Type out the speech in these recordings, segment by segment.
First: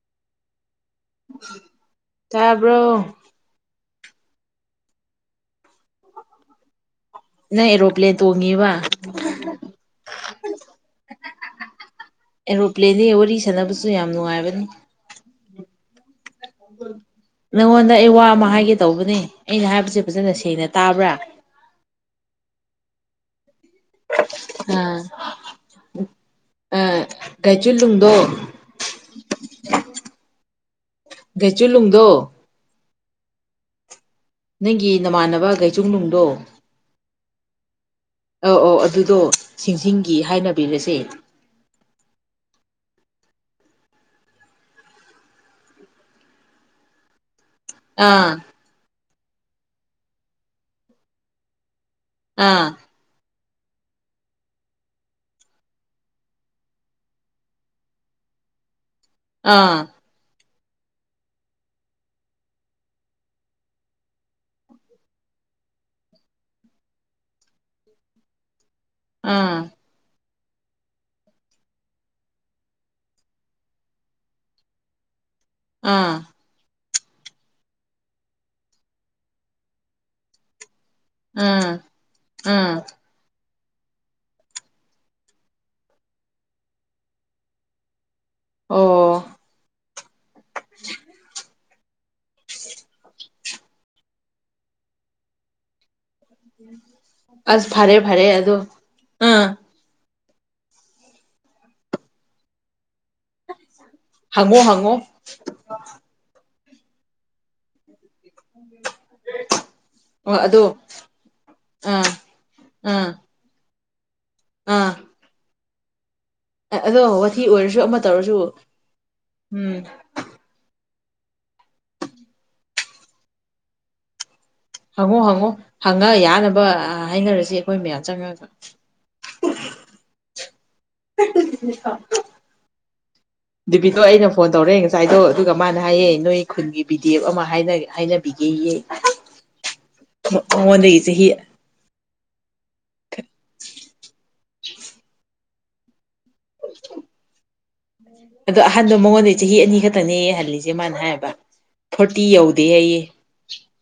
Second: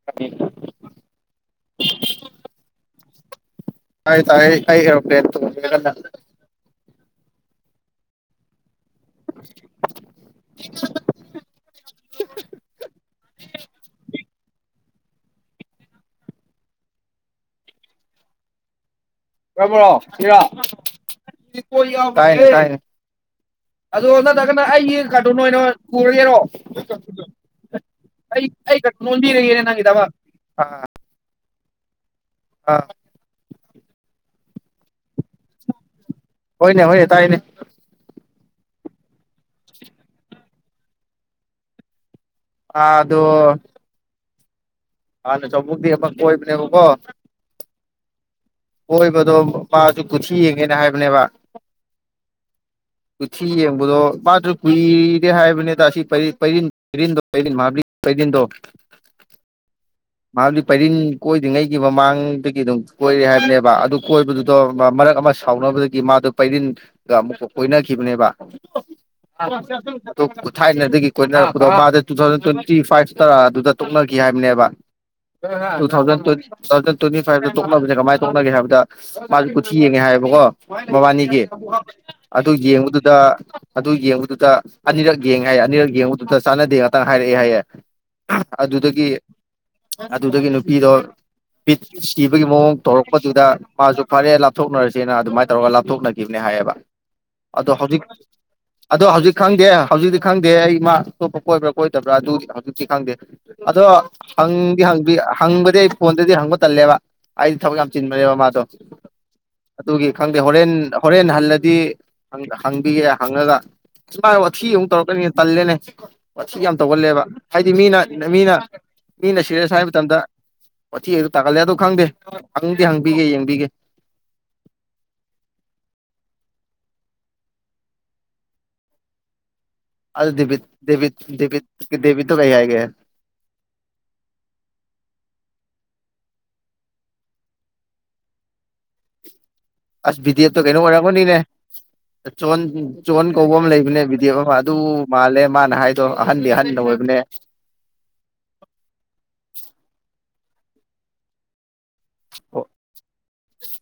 [unintelligible] ꯇꯥꯕ꯭ꯔꯣ ꯇꯥꯏ ꯇꯥꯏꯌꯦ ꯑꯩ ꯑꯦꯔꯣꯄ꯭ꯂꯦꯟ ꯇꯣꯡꯉꯤ ꯀꯟꯅ ꯅꯪ ꯑꯦꯔꯣꯄ꯭ꯂꯦꯟ ꯇꯣꯡꯉꯤꯕ [unintelligible] ꯑꯦꯔꯣꯄ꯭ꯂꯦꯟꯗꯩ ꯋꯥꯔꯤ ꯁꯥꯟꯅꯕꯁ ꯁꯨ ꯌꯥꯝ ꯅꯨꯡꯉꯥꯏꯕꯅꯤ ꯅꯪꯉꯣꯟꯗ ꯑꯩ ꯋꯥ ꯑꯃ ꯍꯥꯏꯒꯦ ꯇꯧꯕꯅꯦ ꯑꯩꯅ ꯍꯥꯏꯕꯁꯦ ꯐꯖꯅ ꯁꯦꯡꯅ ꯇꯥꯕ꯭ꯔꯥ [unintelligible] ꯇꯥꯏ ꯇꯥꯏꯌꯦ ꯑꯗꯣ ꯅꯠꯇ꯭ꯔꯒꯅ ꯑꯩꯒꯤ ꯑ ꯀꯥꯔꯇꯨꯟ ꯑꯣꯏꯅ ꯄꯨꯔꯒꯦꯔꯣ [unintelligible] ꯒꯥꯏꯆꯨꯂꯨꯡꯗꯣ ꯑꯩ ꯑꯩꯈꯛ ꯂꯣꯟꯕꯤꯔꯒꯦꯅꯦ ꯅꯪꯒꯤꯗꯃꯛ ꯑꯥ ꯒꯩꯆꯨꯂꯨꯡꯗꯣ ꯑꯥ ꯅꯪꯒꯤ ꯅꯃꯥꯟꯅꯕ ꯒꯩꯆꯨꯡꯅꯨꯡꯗꯣ ꯍꯣꯏꯅꯦ ꯍꯣꯏꯅꯦ ꯇꯥꯏꯌꯦꯅꯦ ꯑꯧ ꯑꯧ ꯑꯗꯨꯗꯣ ꯁꯤꯡꯁꯤꯡꯒꯤ ꯍꯥꯏꯅꯕꯤꯔꯁꯦ ꯑ ꯗꯣ ꯍꯥꯟꯅ ꯆꯧꯕꯨꯡꯗꯩꯩ ꯑꯃ ꯀꯣꯏꯕꯅꯦꯕꯀꯣ ꯑꯥ ꯀꯣꯏꯕꯗꯣ ꯃꯥꯁꯨ ꯀꯨꯊꯤ ꯌꯦꯡꯉꯦꯅ ꯍꯥꯏꯕꯅꯦꯕ ꯑꯥ ꯀꯨꯊꯤ ꯌꯦꯡꯕꯗꯣ ꯃꯥꯁꯨ ꯀꯨꯏꯔꯦ ꯍꯥꯏꯕꯅꯤꯗ ꯑꯁꯤ ꯄꯩ ꯄꯩꯔꯤꯟ ꯔꯤꯟꯗꯣ ꯄꯩꯔꯤꯟ ꯃꯍꯥꯕꯂꯤ ꯄꯩꯔꯤꯟꯗꯣ ꯑꯥ ꯃꯍꯥꯕꯂꯤ ꯄꯩꯔꯤꯟ ꯀꯣꯏꯗ꯭ꯔꯤꯉꯩꯒꯤ ꯃꯃꯥꯡꯗꯒꯤ ꯑꯗꯨꯝ ꯀꯣꯏꯔꯦ ꯍꯥꯏꯕꯅꯦꯕ ꯑꯗꯨ ꯀꯣꯏꯕꯗꯨꯗꯣ ꯃꯔꯛ ꯑꯃ ꯁꯥꯎꯅꯕꯗꯒꯤ ꯃꯥꯗꯣ ꯄꯩꯔꯤꯟꯒ ꯑꯃꯨꯛ ꯀꯣꯏꯅꯈꯤꯕꯅꯦꯕ ꯑꯥ ꯊꯥꯏꯅꯗꯒꯤ ꯀꯣꯏꯅꯔꯛꯄꯗꯣ ꯃꯥꯗꯤ ꯇꯨ ꯊꯥꯎꯖꯟ ꯇ꯭ꯋꯦꯟꯇꯤ ꯐꯥꯏꯚ ꯇ ꯑꯗꯨꯗ ꯇꯣꯛꯅꯈꯤ ꯍꯥꯏꯕꯅꯦꯕ ꯇꯨ ꯊꯥꯎꯖꯟ ꯑꯥ ꯇ꯭ꯋꯦꯟ ꯇꯨ ꯊꯥꯎꯖꯟ ꯇ꯭ꯋꯦꯟꯇꯤ ꯐꯥꯏꯚꯇ ꯇꯣꯛꯅꯕꯁꯦ ꯀꯃꯥꯏ ꯇꯣꯛꯅꯒꯦ ꯍꯥꯏꯕꯗ ꯃꯥꯁꯦ ꯀꯨꯊꯤ ꯌꯦꯡꯉꯦ ꯍꯥꯏꯌꯦꯕꯀꯣ ꯃꯕꯥꯅꯤꯒꯤ ꯑꯥ ꯑꯗꯨ ꯑꯥ ꯌꯦꯡꯕꯗꯨꯗ ꯑꯗꯨ ꯌꯦꯡꯕꯗꯨꯗ ꯑꯅꯤꯔꯛ ꯌꯦꯡꯉꯦ ꯍꯥꯏꯌꯦ ꯑꯅꯤꯔꯛ ꯌꯦꯡꯕꯗꯨꯗ ꯆꯥꯟꯅꯗꯦ ꯉꯥꯛꯇꯥ ꯍꯥꯏꯔꯛꯑꯦ ꯍꯥꯏꯌꯦ ꯑꯗꯨꯗꯒꯤ ꯑꯣ ꯑꯗꯨꯗꯒꯤ ꯅꯨꯄꯤꯗꯣ ꯄꯤꯠ ꯁꯤꯕꯒꯤ ꯃꯑꯣꯡ ꯇꯧꯔꯛꯄꯗꯨꯗ ꯃꯥꯁꯨ ꯐꯔꯦ ꯂꯥꯞꯊꯣꯛꯅꯔꯁꯦꯅ ꯑꯗꯨꯃꯥꯏꯅ ꯇꯧꯔꯒ ꯂꯥꯞꯊꯣꯛꯅ___ ꯈꯤꯕꯅꯦ ꯍꯥꯏꯌꯦꯕ ꯑꯁ ꯑꯗꯣ ꯐꯔꯦ ꯍꯧꯖꯤꯛ ꯐꯔꯦ ꯑꯗꯣ ꯑꯗꯣ ꯍꯧꯖꯤꯛ ꯑꯥ ꯈꯪꯗꯦ꯫ ꯍꯧꯖꯤꯛꯇꯤ ꯈꯪꯗꯦ ꯑꯩ ꯃꯥ ꯑꯇꯣꯞꯄ ꯀꯣꯏꯕ꯭ꯔꯥ ꯀꯣꯏꯗꯕ꯭ꯔꯥ ꯑꯗꯨꯗꯤ ꯍꯧꯖꯤꯛꯇꯤ ꯈꯪꯗꯦ ꯑꯗꯣ꯫ ꯍꯪꯉꯣ ꯍꯪꯗꯤ ꯍꯪꯉꯣ ꯍꯪꯗꯤ ꯍꯪꯕꯗꯤ ꯑꯩ ꯐꯣꯟꯗꯗꯤ ꯍꯪꯕ ꯇꯜꯂꯦꯕ ꯑꯩꯗꯤ ꯊꯕꯛ ꯌꯥꯝ ꯆꯤꯟꯕꯅꯦꯕ ꯃꯥꯗꯣ꯫ ꯎꯝ [inaudible] ꯑꯗꯨꯒꯤ ꯈꯪꯗꯦ ꯍꯣꯔꯦꯟ ꯍꯣꯔꯦꯟ ꯍꯜꯂꯗꯤ ꯑꯥ ꯍꯪꯕꯤꯒꯦ ꯑꯥ ꯍꯪꯉꯒ___ ꯃꯥ ꯋꯥꯊꯤ ꯑꯃꯨꯛ ꯑꯥ ꯇꯧꯔꯛꯀꯅꯤ ꯇꯜꯂꯦꯅꯦ꯫ ꯋꯥꯊꯤ ꯌꯥꯝ ꯑꯗꯣ ꯇꯧꯒꯜꯂꯦꯕ ꯋꯥꯊꯤ ꯍꯥꯏꯗꯤ ꯑꯣꯏꯔꯁꯨ ꯃꯤꯅ ꯑꯃ ꯃꯤꯅ___ ꯇꯧꯔꯁꯨ ꯃꯤꯅ ꯁꯤꯔꯦꯁ ꯎꯝ ꯍꯥꯏꯕ ꯃꯇꯝꯗ ꯋꯥꯊꯤ ꯑꯗꯨꯝ ꯇꯥꯒꯜꯂꯦ ꯑꯗꯨ ꯈꯪꯗꯦ ꯍꯪꯗꯤ ꯍꯪꯕꯤꯒꯦ ꯌꯦꯡꯕꯤꯒꯦ꯫ ꯍꯪꯉꯣ ꯍꯪꯉꯣ ꯍꯪꯉ ꯌꯥꯅꯕ ꯍꯥꯏꯅꯔꯁꯤ ꯑꯩꯈꯣꯏ ꯃꯌꯥꯝ ꯆꯪꯉꯒ꯫ ꯑ ꯗꯦꯕꯤꯠ ꯗꯦꯕꯤꯠ ꯗꯦꯕꯤꯠ ꯗꯦꯕꯤꯠꯇꯣ ꯀꯩ ꯍꯥꯏꯒꯦ꯫ ꯗꯤꯕꯤꯠꯗꯣ ꯑꯩꯅ ꯐꯣꯟ ꯇꯧꯔꯦ ꯉꯁꯥꯏꯗꯣ ꯑꯗꯨꯒ ꯃꯥꯅ ꯍꯥꯏꯌꯦ ꯅꯣꯏ ꯈꯨꯟꯒꯤ ꯕꯤ ꯗꯤ ꯑꯦꯐ ꯑꯃ ꯍꯥꯏꯅꯕꯤꯒꯦꯌꯦ꯫ ꯑ [inaudible] ꯑꯁ ꯕꯤꯗꯤ ꯑꯦꯐꯇꯣ ꯀꯩꯅꯣ ꯑꯣꯏꯔꯝꯒꯅꯤꯅꯦ꯫ ꯆꯣꯟ ꯆꯣꯟ ꯀꯧꯕ ꯑꯃ ꯂꯩꯕꯅꯦ ꯕꯤꯗꯤꯐꯦꯞ ꯑꯃ ꯑꯗꯨ ꯃꯥꯜꯂꯦ ꯃꯥꯅ ꯍꯥꯏ___ ꯗꯣ ꯑꯍꯟꯗꯤ ꯑꯍꯟ ꯑꯣꯏꯕꯅꯦ꯫ ꯑꯗꯣ ꯑꯍꯟꯗꯣ ꯃꯉꯣꯟꯗꯩ ꯆꯍꯤ ꯑꯅꯤ ꯈꯛꯇꯅꯦꯌꯦ ꯍꯜꯂꯤꯁꯦ ꯃꯥꯅ ꯍꯥꯏꯕ ꯐꯣꯔꯇꯤ ꯑꯣ ꯌꯧꯗꯦ ꯑꯩꯌꯦ꯫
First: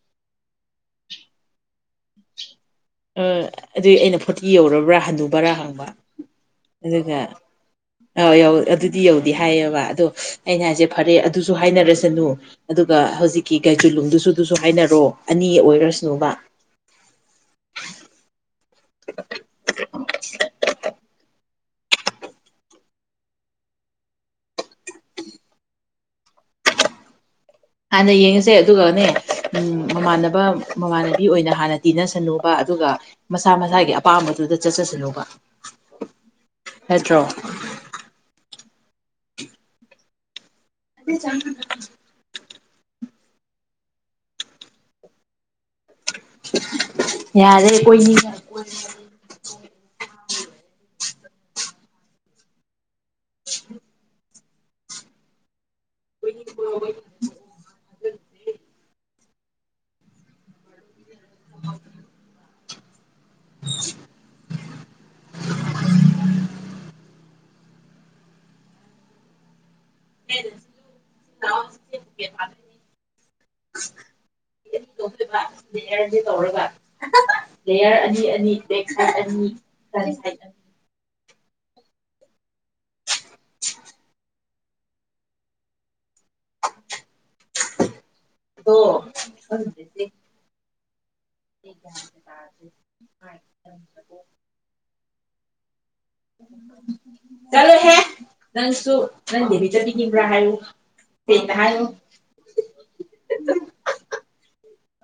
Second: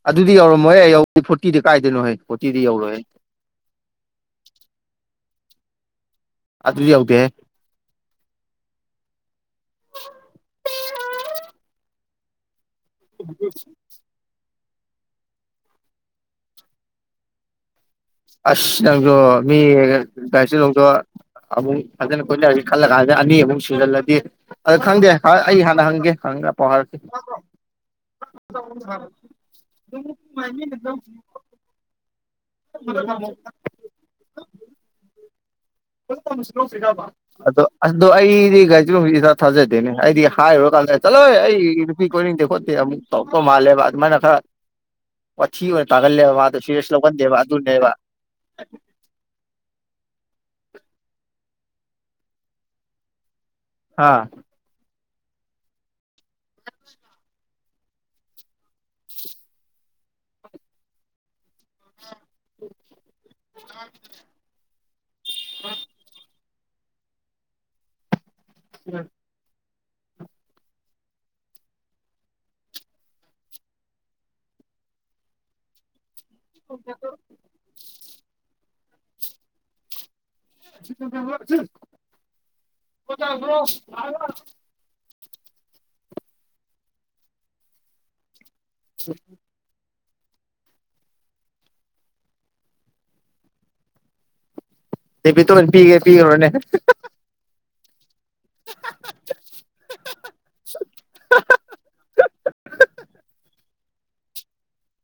ꯑꯗꯨꯗꯤ ꯌꯧꯔꯝꯃꯣꯍꯦ ꯌꯧꯗ ꯐꯣꯔꯇꯤꯗꯤ ꯀꯥꯏꯗꯥꯏꯅꯣꯌꯦ ꯐꯣꯔꯇꯤꯗꯤ ꯌꯧꯔꯣꯏꯍꯦ꯫ [unintelligible] ꯑꯗꯨꯏ ꯑꯩꯅ ꯐꯣꯔꯇꯤ ꯌꯧꯔꯕ꯭ꯔꯥ ꯍꯟꯅꯨꯕꯔꯥ ꯍꯪꯕ ꯑꯗꯨꯗꯤ ꯌꯧꯗꯦꯍꯦ ꯑꯗꯨꯒ___ [unintelligible] ꯑꯧ ꯌꯧ ꯑꯗꯨꯗꯤ ꯌꯧꯗꯦ ꯍꯥꯏꯌꯦꯕ ꯑꯗꯣ ꯑꯩꯅ ꯍꯥꯏꯁꯦ ꯐꯔꯦ ꯑꯗꯨꯁꯨ ꯍꯥꯏꯅꯔꯁꯅꯨ꯫ ꯑꯗꯨꯒ ꯍꯧꯖꯤꯛꯀꯤ ꯒꯥꯏꯖꯨꯂꯨꯡꯗꯨꯁꯨ ꯑꯗꯨꯁꯨ ꯍꯥꯏꯅꯔꯣ ꯑꯅꯤ ꯑꯣꯏꯔꯁꯅꯨꯕ꯫ ꯑꯁ ꯅꯪꯖꯣ ꯃꯤ ꯌꯥꯥꯏꯁꯨ ꯂꯖꯣ ꯑꯃꯨꯛ ꯐꯖꯅ ꯀꯣꯏꯂꯁꯤ ꯈꯜꯂꯀꯥꯟꯁꯤꯗ ꯑꯅꯤꯃꯨꯛ ꯁꯤꯨꯖꯤꯜꯂꯗꯤ ꯑ ꯈꯪꯗꯦ ꯑꯩ ꯍꯥꯟꯅ ꯍꯪꯒꯦ ꯍꯪꯒꯦ ꯄꯥꯎ ꯍꯥꯏꯔꯁꯤꯦ ꯍꯥꯟꯅ ꯌꯦꯡꯉꯁꯦ ꯑꯗꯨꯒꯅꯦ ꯃꯃꯥꯟꯅꯕ ꯃꯃꯥꯟꯅꯕꯤ ꯑꯣꯏꯅ ꯍꯥꯟꯅ ꯇꯤꯟꯅꯁꯅꯨꯕ ꯑꯗꯨꯒ ꯃꯁꯥ ꯃꯁꯥꯒꯤ ꯑꯄꯥꯝꯕꯗꯨꯗ ꯆꯠꯆꯁꯅꯨꯕ ꯁꯤ ꯅꯠꯇ꯭ꯔꯣ ꯑꯗꯨ ꯑꯗꯣ ꯑꯩꯗꯤ ꯒꯥꯔꯤꯁꯤꯦ ꯍꯧꯖꯤꯛ ꯏꯁꯥ ꯊꯥꯖꯗꯦꯅꯦ ꯑꯩꯗꯤ ꯍꯥꯏꯔꯨꯔꯀꯥꯟꯗ ꯆꯠꯂꯣꯏ ꯑꯩ ꯅꯨꯄꯤ ꯣꯏꯅꯤꯡꯗꯦ ꯈꯣꯠꯇꯦ ꯑꯃꯨꯛ ꯇꯧꯄ ꯃꯥꯜꯂꯦꯕ ꯑꯗꯨꯃꯥꯏꯅ ꯈꯔ ꯋꯥꯊꯤ ꯑꯣꯏꯅ ꯇꯥꯒꯜꯂꯦꯕ ꯃꯥ ꯐꯦꯁ ꯌꯥꯗꯣꯏ ꯍꯥꯥ ꯑꯩꯣꯏ ꯑ [unintelligible] ꯎꯝ [unintelligible] [unintelligible] ꯇꯧꯔꯒ ꯂꯦꯌꯔ ꯑꯅꯤ ꯑꯅꯤ ꯕꯦꯛ ꯁꯥꯏꯠ ꯑꯅꯤ ꯐ꯭ꯔꯟ ꯁꯥꯏꯠ ꯑꯅꯤ ꯭ꯔꯣ ꯑꯗꯨ ꯍ ꯦ ꯇꯦ ꯦ ꯄꯤ ꯇꯣꯏꯅ ꯄꯤꯒꯦ ꯄꯤꯈ꯭ꯔꯣꯅꯦ ꯆꯠꯂꯣꯍꯦ ꯅꯪꯁꯨ ꯅꯪ ꯗꯦꯕꯤ ꯆꯠꯄꯤꯕ꯭ꯔꯥ ꯍꯥꯏꯌꯨ ꯍꯦꯡꯅ ꯍꯥꯏꯉꯨ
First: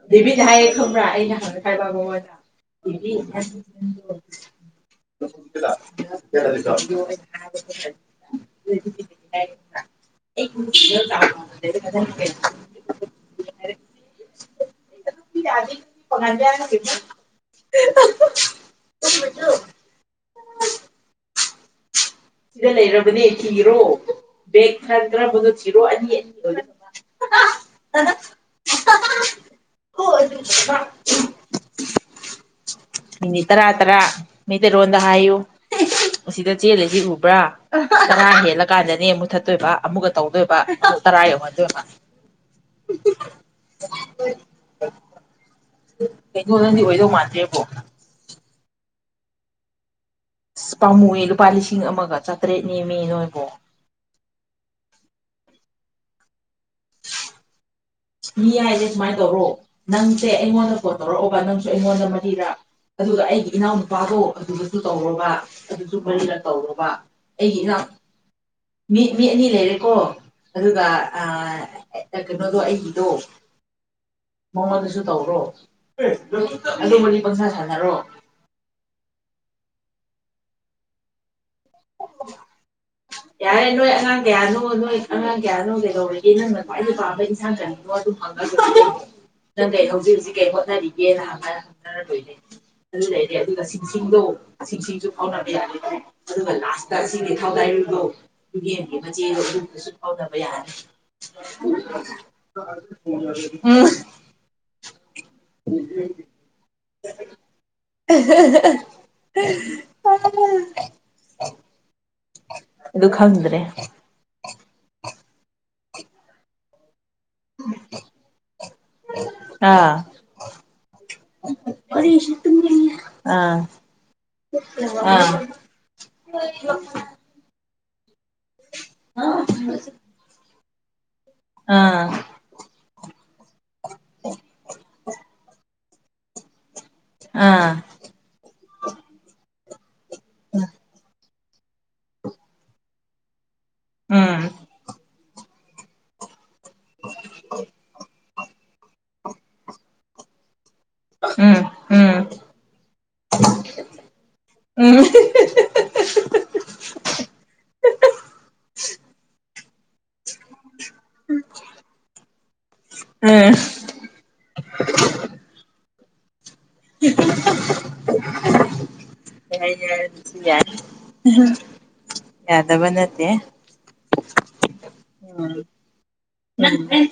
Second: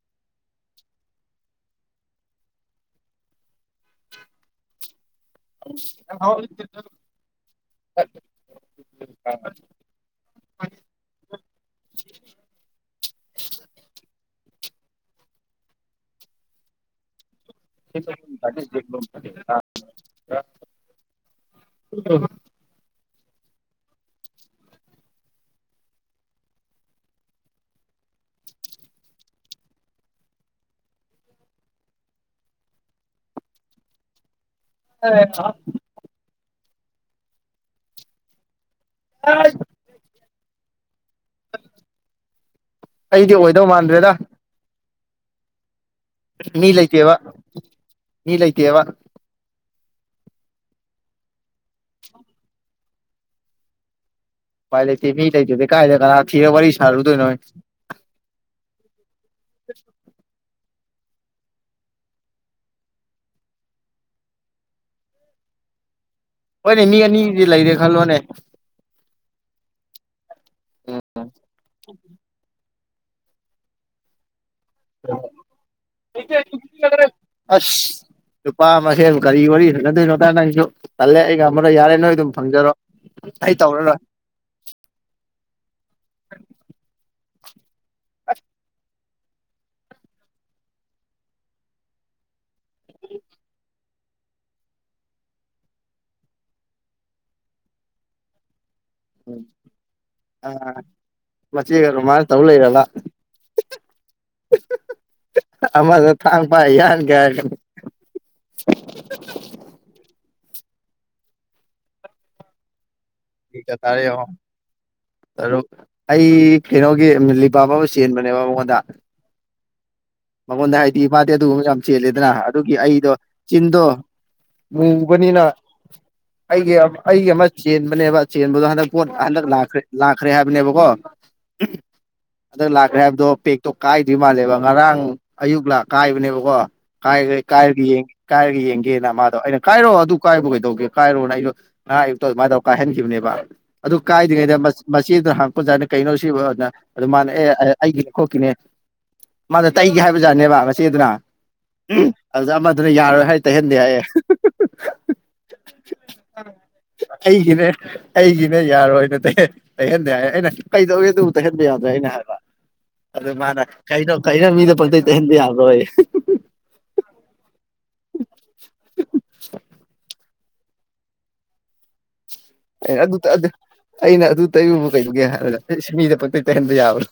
ꯑꯗꯨꯦꯕꯤꯗ ꯍꯥꯏꯌꯦ ꯈꯪꯕ꯭ꯔꯥ ꯑꯩꯅ ꯍꯥꯏ ꯈꯥꯏꯕꯕꯗ [unintelligible] ꯑꯗꯨ [unintelligible] ꯄꯉ ꯊꯂ ꯊ ꯁꯤꯗ ꯂꯩꯔꯕꯅꯦ ꯊꯤꯔꯣ ꯕꯦꯦꯛ ꯈꯟꯈ꯭ꯔꯕꯅꯣ ꯊꯤꯔꯣ ꯑꯅꯤ ꯑꯅꯤ ꯑ ꯆꯗꯣ ꯑꯅꯤ ꯇꯔꯥ ꯇꯔꯥ ꯃꯩꯇꯩꯔꯣꯟꯗ ꯍꯥꯏꯌꯨ ꯁꯤꯗ ꯆꯦꯜꯂꯤꯁꯤ ꯎꯕ꯭ꯔꯥ ꯀꯅꯥ ꯍꯦꯜꯂ ꯀꯥꯟꯗꯅꯦ ꯑꯃꯨꯛ ꯊꯠꯇꯣꯏꯕ ꯑꯃꯨꯛꯀ ꯇꯧꯗꯣꯏꯕ ꯇꯔꯣ ꯃ ꯃꯥ ꯑꯩꯗꯤ ꯑꯣꯏꯗꯧ ꯃꯥꯟꯗ꯭ꯔꯦꯗ ꯅꯅꯤꯂꯥꯏꯇ ꯋꯥ ꯅꯅꯤꯂꯥꯏꯇꯕ ꯑ ꯄꯥꯝꯃꯨꯑ ꯂꯨꯄꯥ ꯂꯤꯁꯤꯡ ꯑꯃꯒ ꯆꯥꯇ꯭ꯔꯦꯠꯅꯦꯦꯝꯃꯤ ꯅꯣꯏꯕꯣ ꯄꯥꯏꯂꯦ ꯃꯤ ꯂꯩꯥꯏꯗꯦ ꯀꯥꯏꯦ ꯀꯔ ꯊꯤꯔ ꯋꯥꯔꯤ ꯁꯥꯔꯗ ꯅꯣꯣꯏ ꯃꯤ ꯍꯥꯏꯁꯦ ꯁꯨꯃꯥꯏꯅ ꯇꯧꯔꯣ ꯅꯪꯁꯦ ꯑꯩꯉꯣꯟꯗ ꯐꯣꯟ ꯇꯧꯔꯛꯑꯣꯕ ꯅꯪꯁꯨ ꯑꯩꯉꯣꯟꯗ ꯃꯔꯤꯔꯥ ꯑꯗꯨꯒ ꯑꯩꯒꯤ ꯏꯅꯥꯎꯅꯨꯄꯥꯗꯣ ꯑꯗꯨꯗꯁꯨ ꯇꯧꯔꯕ ꯑꯗꯨꯁꯨ ꯍꯣꯏꯅꯦ ꯇꯧꯔꯣꯕ ꯃꯤ ꯑꯅꯤꯗꯤ ꯑꯩꯒꯤ ꯂꯩꯔꯦ ꯏꯅꯥꯎ ꯈꯜꯂꯣꯅꯦ ꯃꯤ ꯃꯤ ꯑꯅꯤ ꯂꯩꯔꯦꯀꯣ ꯑꯗꯨꯒ ꯀꯩꯅꯣꯗꯣ ꯑꯩꯒꯤꯗꯣ ꯃꯉꯣꯟꯗꯁꯨ ꯇꯧꯔꯣ ꯑꯗꯨ ꯃꯅꯤ ꯄꯪꯁꯥ ꯁꯥꯟꯅꯔꯣ ꯅꯨꯨꯄꯥ ꯃꯁꯦꯜ ꯀꯔꯤ ꯋꯥꯔꯤ ꯍꯪꯅꯗꯣꯏꯅꯣꯗꯔ ꯅ ꯑꯩꯁꯨ ꯈꯜꯂꯦ ꯑꯩꯒ ꯑꯃꯗ ꯌꯥꯔꯦ ꯅꯣꯏ ꯑꯗꯨꯝ ꯐꯪꯖꯔꯣ ꯑꯩ ꯌꯥꯔꯦ ꯅꯣꯏ ꯇꯧꯔꯔꯣꯏ ꯑꯉꯥꯡ ꯀꯌꯥꯅꯣ ꯅꯣꯏ ꯑꯉꯥꯡ ꯀꯌꯥꯅꯣ ꯀꯩꯗꯧꯕꯦ ꯅꯪꯅ ꯈ꯭ꯋꯥꯏꯗꯒꯤ ꯄꯥꯝꯕ ꯊ ꯊ ꯑꯗꯨ ꯐ ꯅꯪ ꯀꯩ ꯍꯧꯖꯤꯛ ꯍꯧꯖꯤꯛ ꯀꯩ ꯍꯣꯠꯅꯔꯤꯒꯦꯅꯥꯟꯃ ꯍꯪꯅꯔꯗꯣꯏꯅꯦ ꯑꯗꯨ ꯂꯩꯔꯦ ꯑꯗꯨꯒ ꯁꯤꯡꯗꯣ ꯁꯤꯡꯁꯤꯡꯁꯨ ꯐꯥꯎꯅꯕ ꯌꯥꯅꯤꯦ ꯑꯗꯨꯒ ꯂꯥꯁꯇ ꯑꯁꯤꯅꯦ ꯊꯥꯎ ꯇꯥꯏꯔꯨꯗꯣ ꯌꯦꯡꯒꯤꯕ ꯆꯦꯗꯣ ꯑꯗꯨꯁꯨ ꯐꯥꯎꯗꯕ ꯌꯥꯔꯦ ꯃꯆꯦꯒ ꯔꯣꯃꯥꯟꯁ ꯇꯧ ꯂꯩꯔꯕ ꯎ ꯑꯃꯗ ꯊꯥꯟ ꯄꯥꯏ ꯌꯥꯅ ꯀ ꯍꯥꯏꯅꯤ [unintelligible] ꯑꯗꯨ ꯈꯪ ꯀ ꯇꯔꯦꯣ ꯑꯩ ꯀꯩꯅꯣꯒꯤ ꯂꯤꯄꯥ ꯐꯥꯎꯕ ꯆꯦꯟꯕꯅꯦꯕ ꯃꯉꯣꯟꯗ ꯑꯥ ꯃꯉꯣꯟꯗ ꯍꯥꯏꯗꯤ ꯃꯥꯗꯤ ꯑꯗꯨꯒꯨꯝꯕ ꯌꯥꯝ ꯆꯦꯜꯂꯦꯗꯅ ꯋꯥꯔꯤꯁꯤ ꯑꯗꯨꯒꯤ ꯇꯨꯝꯅꯤꯡꯉꯦ ꯑꯩꯗꯣ ꯑꯥ ꯆꯤꯟꯗꯣ ꯃꯨꯕꯅꯤꯅ ꯑꯩꯒꯤ ꯑꯥ ꯑꯩꯒꯤ ꯑꯃ ꯆꯦꯟꯕꯅꯦꯕ ꯆꯦꯟꯕꯗꯣ ꯍꯟꯗꯛ ꯄꯣꯠ ꯎꯝ ꯍꯟꯗꯛ꯭ꯔ ꯂꯥꯛꯈ꯭ꯔꯦ ꯍꯥꯏꯕꯅꯦꯕꯀꯣ ꯑꯥ ꯑꯗ ꯂꯥꯛꯈ꯭ꯔꯦ ꯍꯥꯏꯕꯗꯣ ꯄꯦꯛꯇꯣ ꯀꯥꯏꯗ꯭ꯣꯏ ꯃꯥꯜꯂꯦꯕ ꯉꯔꯥꯡ ꯑꯌꯨꯛ ꯂ ꯀꯥꯏꯕꯅꯦꯕꯀꯣ ꯀꯥꯏ ꯀꯥꯏꯔꯒ ꯀꯥꯏꯔꯒ ꯌꯦꯡꯒꯦꯅ ꯃꯥꯗꯣ ꯑꯩꯅ ꯀꯥꯏꯔꯣ ꯑꯗꯨ ꯀꯥꯏꯕ ꯀꯩꯗꯧꯒꯦ ꯀꯥꯏꯔꯣꯅ ꯑꯩꯗꯣ ꯉꯍꯥ ꯑꯌꯨꯛꯇ ꯑꯗꯨꯃꯥꯏꯅ ꯇꯧ ꯀꯥꯏꯍꯟꯈꯤꯕꯅꯦꯕ ꯑꯗꯨ ꯀꯥꯏꯗ꯭ꯔꯤꯉꯩꯗ ꯃꯆꯦꯗꯨꯅ ꯍꯥꯡꯄꯖꯥꯠꯅ ꯀꯩꯅꯣ ꯁꯤꯅ ꯑꯗꯨ ꯃꯥꯅ ꯑꯦ ꯑꯩꯒꯤꯅꯦ ꯈꯣꯠꯀꯤꯅꯦ ꯃꯥꯅ ꯇꯩꯒꯦ ꯍꯥꯏꯕ ꯖꯥꯠꯅꯦꯕ ꯃꯆꯦꯗꯨꯅ ꯎꯝ ꯎꯝ ꯑꯗꯨꯗ ꯑꯃꯗꯨꯅ ꯌꯥꯔꯣꯏ ꯍꯥꯏ ꯇꯩꯍꯟꯗꯦ ꯍꯥꯏꯌꯦꯦ ꯎꯝ ꯍꯩꯒꯗꯦ ꯑꯩꯒꯤꯅ ꯌꯥꯔꯣꯏꯅ ꯇꯩꯍꯟꯗꯦ ꯍꯥꯏ ꯑꯩꯅ ꯀꯩꯗꯧꯏꯦ ꯑꯗꯨꯕꯨ ꯇꯩꯍꯟꯕ ꯌꯥꯗ꯭ꯔꯦ ꯑꯩꯅ ꯍꯥꯏꯕ ꯑꯗꯨꯗ ꯎꯝ ꯃꯥꯅ ꯀꯩꯅꯣ ꯀꯩꯅꯣ ꯃꯤꯗ ꯄꯜꯇꯩꯦ ꯌꯥꯎꯕ [unintelligible] ꯌꯥꯁꯤ ꯌꯥ ꯑꯩꯅ ꯑꯩꯅ ꯑꯗꯨ ꯇꯩ ꯌꯥꯕ꯭ꯔꯣ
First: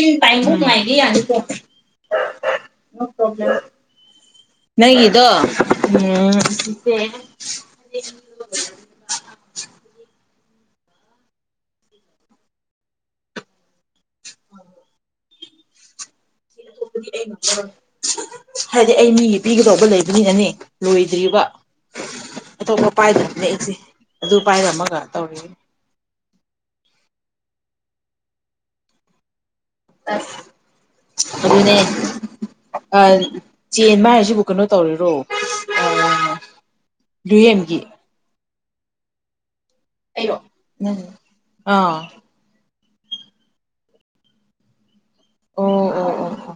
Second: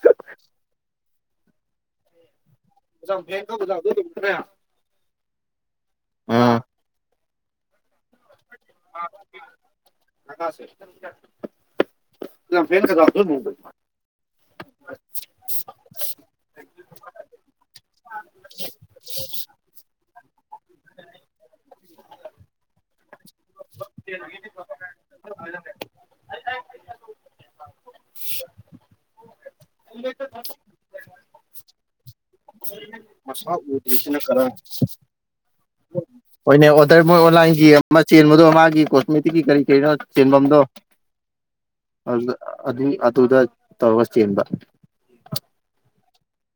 ꯟ ꯇꯥꯏ ꯅꯨꯡꯉꯥꯏꯒ ꯌꯥꯅꯤꯣ ꯅꯪꯒꯤꯗꯣ ꯎꯝ ꯑꯥ [inaudible] [inaudible] ꯐꯦ ꯀꯗ ꯃ [inaudible] ꯑꯇꯣꯞꯄꯗꯤ ꯍꯥꯏꯗꯤ ꯑꯩ ꯃꯤ ꯄꯤꯒꯗꯧꯕ ꯂꯩꯕꯅꯤꯅꯅꯦ ꯂꯣꯏꯗ꯭ꯔꯤꯕ ꯑꯇꯣꯞꯄ ꯄꯥꯏꯗ꯭ꯔꯅꯤꯅꯦ ꯏꯁꯦ ꯑꯗꯨ ꯄꯥꯏꯔꯝꯃꯒ ꯇꯧꯔꯤꯅꯤ ꯑꯗꯨꯅꯦ ꯑꯥ ꯆꯦꯟꯕ ꯍꯥꯏꯔꯤꯁꯤꯕꯨ ꯀꯩꯅꯣ ꯇꯧꯔꯤꯔꯣ ꯍꯣꯏꯅꯦ ꯑꯣꯗꯔ ꯃꯣꯏ ꯑꯣꯟꯂꯥꯏꯟꯒꯤ ꯂꯨꯌꯦꯝꯒꯤ ꯑꯃ ꯆꯦꯟꯕꯗꯣ ꯃꯥꯒꯤ ꯀꯣꯁꯃꯦꯇꯤꯛꯀꯤ ꯀꯔꯤ ꯀꯔꯤꯅꯣ ꯑꯩꯔꯣ ꯆꯦꯟꯕꯝꯗꯣ ꯅꯪ ꯑꯥ ꯑꯗꯨꯗ ꯑꯗꯨ ꯑꯗꯨꯗ ꯇꯧꯔꯒ ꯆꯦꯟꯕ ꯑꯣ ꯑꯣ ꯑꯣ ꯑꯣ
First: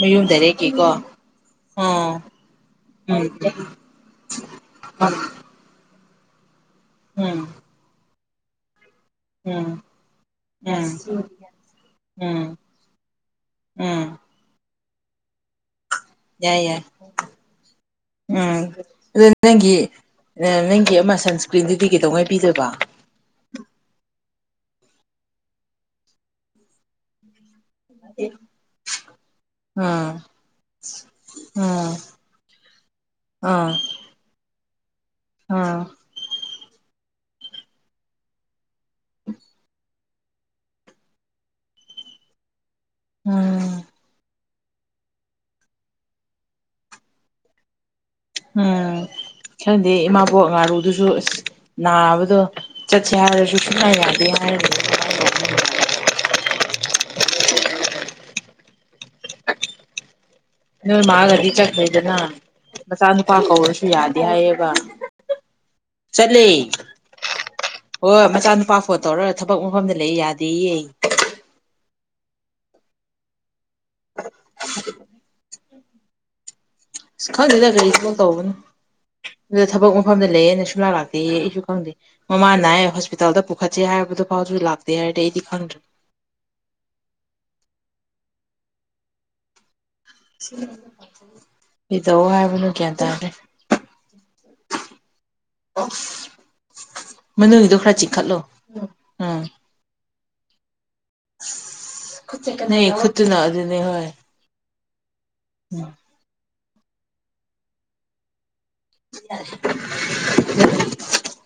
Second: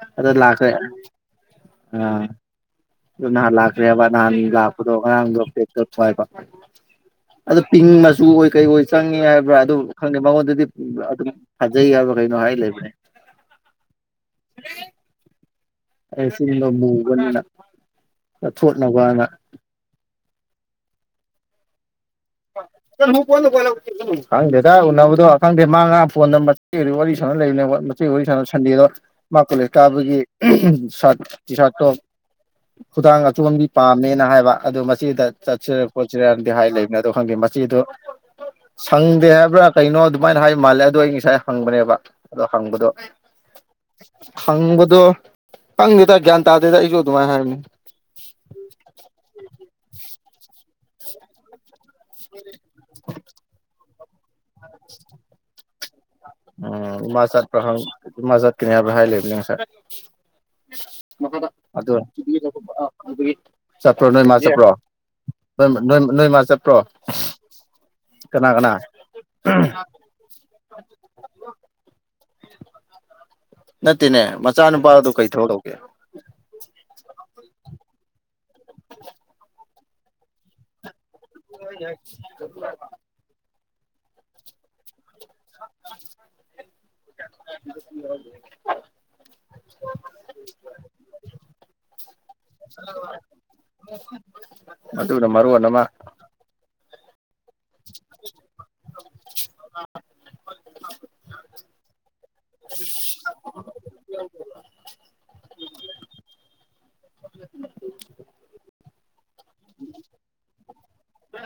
ꯃꯌꯨꯝ ꯗꯥꯏꯔꯦꯛꯀꯤꯀꯣ ꯑ ꯑꯣ ꯎꯝ ꯎꯝ ꯑꯗꯨ ꯅꯍꯥꯟ ꯂꯥꯛꯀ꯭ꯔꯦꯕ ꯅꯍꯥꯟ ꯂꯥꯛꯄꯗꯣ ꯑꯉꯥꯡꯗꯣ ꯎꯝ [inaudible] ꯑꯗꯣ ꯄꯤꯡ ꯃꯆꯨ ꯑꯣꯏ ꯀꯩ ꯑꯣꯏ ꯆꯪꯉꯦ ꯍꯥꯏꯕ꯭ꯔꯥ ꯑꯗꯨ ꯈꯪꯗꯦ ꯃꯉꯣꯟꯗꯗꯤ ꯎꯝ ꯑꯗꯨꯝ ꯐꯖꯩ ꯍꯥꯏꯕ꯭ꯔꯥ ꯀꯩꯅꯣ ꯍꯥꯏ ꯎꯝ ꯂꯩꯕꯅꯦ ꯎꯝ [inaudible] ꯑꯩ ꯌꯥꯏ ꯆꯤꯟꯗꯣ ꯌꯥꯏ ꯃꯨꯕꯅꯤꯅ ꯎꯝ ꯆꯠꯊꯣꯠꯅꯕꯅ ꯑꯗꯨ ꯅꯪꯒꯤ ꯅꯪꯒꯤ ꯑꯃ ꯁꯟꯁꯀ꯭ꯔꯤꯟꯗꯨꯗꯤ ꯀꯩꯗꯧꯉꯥꯏ ꯄꯤꯗꯣꯢꯕ ꯈꯪꯗꯦꯗ ꯎꯅꯕꯗꯣ ꯈꯪꯗꯦ ꯃꯥ ꯉꯥꯔꯥꯡ ꯐꯣꯟ ꯅꯥꯝꯕꯔꯥ ꯄꯤꯈꯤꯕꯗꯩ ꯋꯥꯔꯤ ꯁꯥ ꯂꯩꯈꯔꯦ ꯑꯁꯦꯡꯕꯩ ꯋꯥꯔꯤ ꯁꯥꯟꯅꯕ ꯁꯟꯗꯦꯗꯣ ꯃꯥ ꯀꯣꯂꯦꯖ ꯎꯝ ꯀꯥꯕꯒꯤ ꯁꯥꯔꯠ ꯇꯤ ꯁꯥꯔꯠꯇꯣ ꯎꯝ ꯈꯨꯗꯥꯥꯡ ꯑꯆꯣꯟꯕꯤ ꯄꯥꯝꯃꯦꯅ ꯍꯥꯏꯕ ꯑꯗꯨ ꯃꯆꯦꯗ ꯎꯝ ꯎꯝ ꯆꯠꯁꯤꯔ ꯈꯣꯠꯁꯤꯔꯗꯤ ꯍꯥꯏ ꯂꯩꯕ ꯑꯗꯨ ꯈꯪꯗꯦ ꯃꯆꯦꯗꯨ ꯁꯪꯗꯦ ꯍꯥꯏꯕ꯭ꯔꯥ ꯀꯩꯅꯣ ꯑꯗꯨꯃꯥꯏꯅ ꯍꯥꯏ ꯃꯥꯜꯂꯦ ꯑꯗꯣ ꯑꯩ ꯉꯁꯥꯏ ꯍꯪꯕꯅꯦꯕ ꯑꯗꯣ ꯍꯪꯕꯗꯣ ꯎꯝ ꯍꯪꯕꯗꯣ ꯈꯪꯗꯦꯗ ꯒ꯭ꯌꯥꯟ ꯇꯥꯗꯦꯗ ꯑꯩꯁꯨ ꯑꯗꯨꯃꯥꯏꯅ ꯍꯥꯏꯕꯅꯤ ꯎꯝ ꯈꯪꯗꯦ ꯏꯃꯥꯕꯣꯛ ꯉꯥꯔꯨꯗꯨꯁꯨ ꯑꯁ ꯅꯥꯕꯗꯣ ꯆꯠꯁꯦ ꯍꯥꯏꯔꯁꯨ ꯁꯨꯡꯉꯥ ꯌꯥꯗꯦ ꯍꯥꯏꯔꯤ [inaudible] ꯎꯝ ꯃꯥ ꯆꯥꯠꯄ꯭ꯔ ꯈꯪꯗꯦ ꯃꯥ ꯆꯠꯒꯅꯤ ꯍꯥꯢꯕꯔꯥ ꯍꯥꯢ ꯂꯩꯕꯅꯤ ꯉꯁꯥꯢ ꯅꯣꯏ ꯃꯥꯒꯗꯤ ꯆꯠꯈ꯭ꯔꯦꯗꯅ ꯃꯆꯥꯅꯨꯄꯥ ꯀꯧꯔꯁꯨ ꯆꯠꯄ꯭ꯔꯣ ꯌꯥꯗꯦ ꯅꯣꯏ ꯃꯥ ꯆꯠꯄ꯭ꯔꯣ ꯍꯥꯏꯌꯦꯕ ꯅꯣꯢ ꯅꯣꯏꯃ ꯆꯠꯂꯦ ꯆꯠꯄ꯭ꯔꯣ ꯍꯣꯏ ꯀꯅꯥ ꯀꯅꯥ ꯃꯆꯥꯅꯨꯄꯥ ꯐꯣꯟ ꯇꯧꯔꯒ ꯊꯕꯛ ꯃꯐꯝꯗ ꯂꯩ ꯌꯥꯗꯦꯌꯦ ꯅꯠꯇꯦꯅꯦ ꯃꯆꯥ ꯅꯨꯄꯥꯗꯣ ꯀꯩ ꯊꯕꯛ ꯇꯧꯒꯦꯅꯦ ꯑ ꯈꯪꯗꯦꯗ ꯀꯔꯤ ꯊꯕꯛ ꯇꯧꯕꯅꯣ ꯑꯗꯨꯗ ꯊꯕꯛ ꯃꯐꯝꯗ ꯂꯩꯌꯦꯅ ꯁꯨꯡꯂꯥꯛ ꯂꯥꯛꯇꯦ ꯌꯦ ꯑꯩꯁꯨ ꯈꯪꯗꯦ ꯃꯃꯥꯅ ꯍꯥꯏ ꯍꯣꯁꯄꯤꯇꯥꯜꯗ ꯄꯨꯈꯠꯁꯦ ꯍꯥꯏꯕꯗꯨ ꯐꯥꯎꯁꯨ ꯂꯥꯛꯇꯦ ꯍꯥꯏꯔꯗꯤ ꯑꯩꯗꯤ ꯈꯪꯗ꯭ꯔꯦ [unintelligible] ꯀꯤꯗꯧ ꯍꯥꯏꯕꯅꯣ ꯒ꯭ꯌꯥꯟ ꯇꯥꯗꯦ [inaudible] ꯑꯗꯨꯅ ꯃꯔꯣꯟ ꯑꯃ ꯃꯅꯨꯡꯒꯤꯗꯣ ꯈꯔ ꯆꯤꯛꯈꯠꯂꯣ ꯎꯝ ꯅ [unintelligible] ꯈꯠꯇꯅ ꯑꯗꯨꯅꯦ ꯍꯣꯢ ꯎꯝ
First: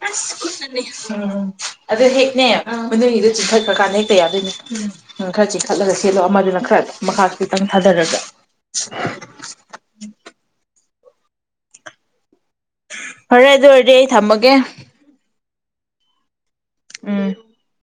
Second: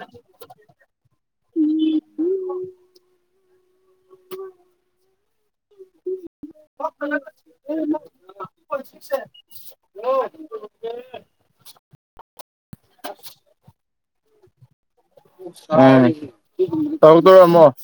ꯑꯁ ꯀꯅꯤ [unintelligible] ꯎꯝ ꯑꯗꯨ ꯍꯦꯛꯅꯦ ꯃꯅꯨꯡꯒꯤꯗꯣ ꯆꯤꯡꯈꯠꯈꯔꯒꯥꯟꯗ ꯍꯦꯛꯇ ꯌꯥꯗꯣꯏꯅꯦ ꯎꯝ ꯎꯝ ꯈꯔ ꯆꯤꯡꯈꯠꯂꯒ ꯁꯦꯠꯗꯣ ꯑꯃꯗꯨꯅ ꯈꯔ ꯃꯈꯥ ꯈꯤꯇꯪ ꯊꯥꯗꯔꯒꯦ ꯀꯁꯤ [unintelligible] ꯍ [unintelligible] ꯐꯔꯦ ꯑꯗꯨ ꯑꯣꯏꯔꯗꯤ ꯑꯩ ꯊꯝꯃꯒꯦ ꯑꯝ ꯎꯝ ꯇꯧꯗꯣꯢꯔꯣ ꯑꯃꯨꯛ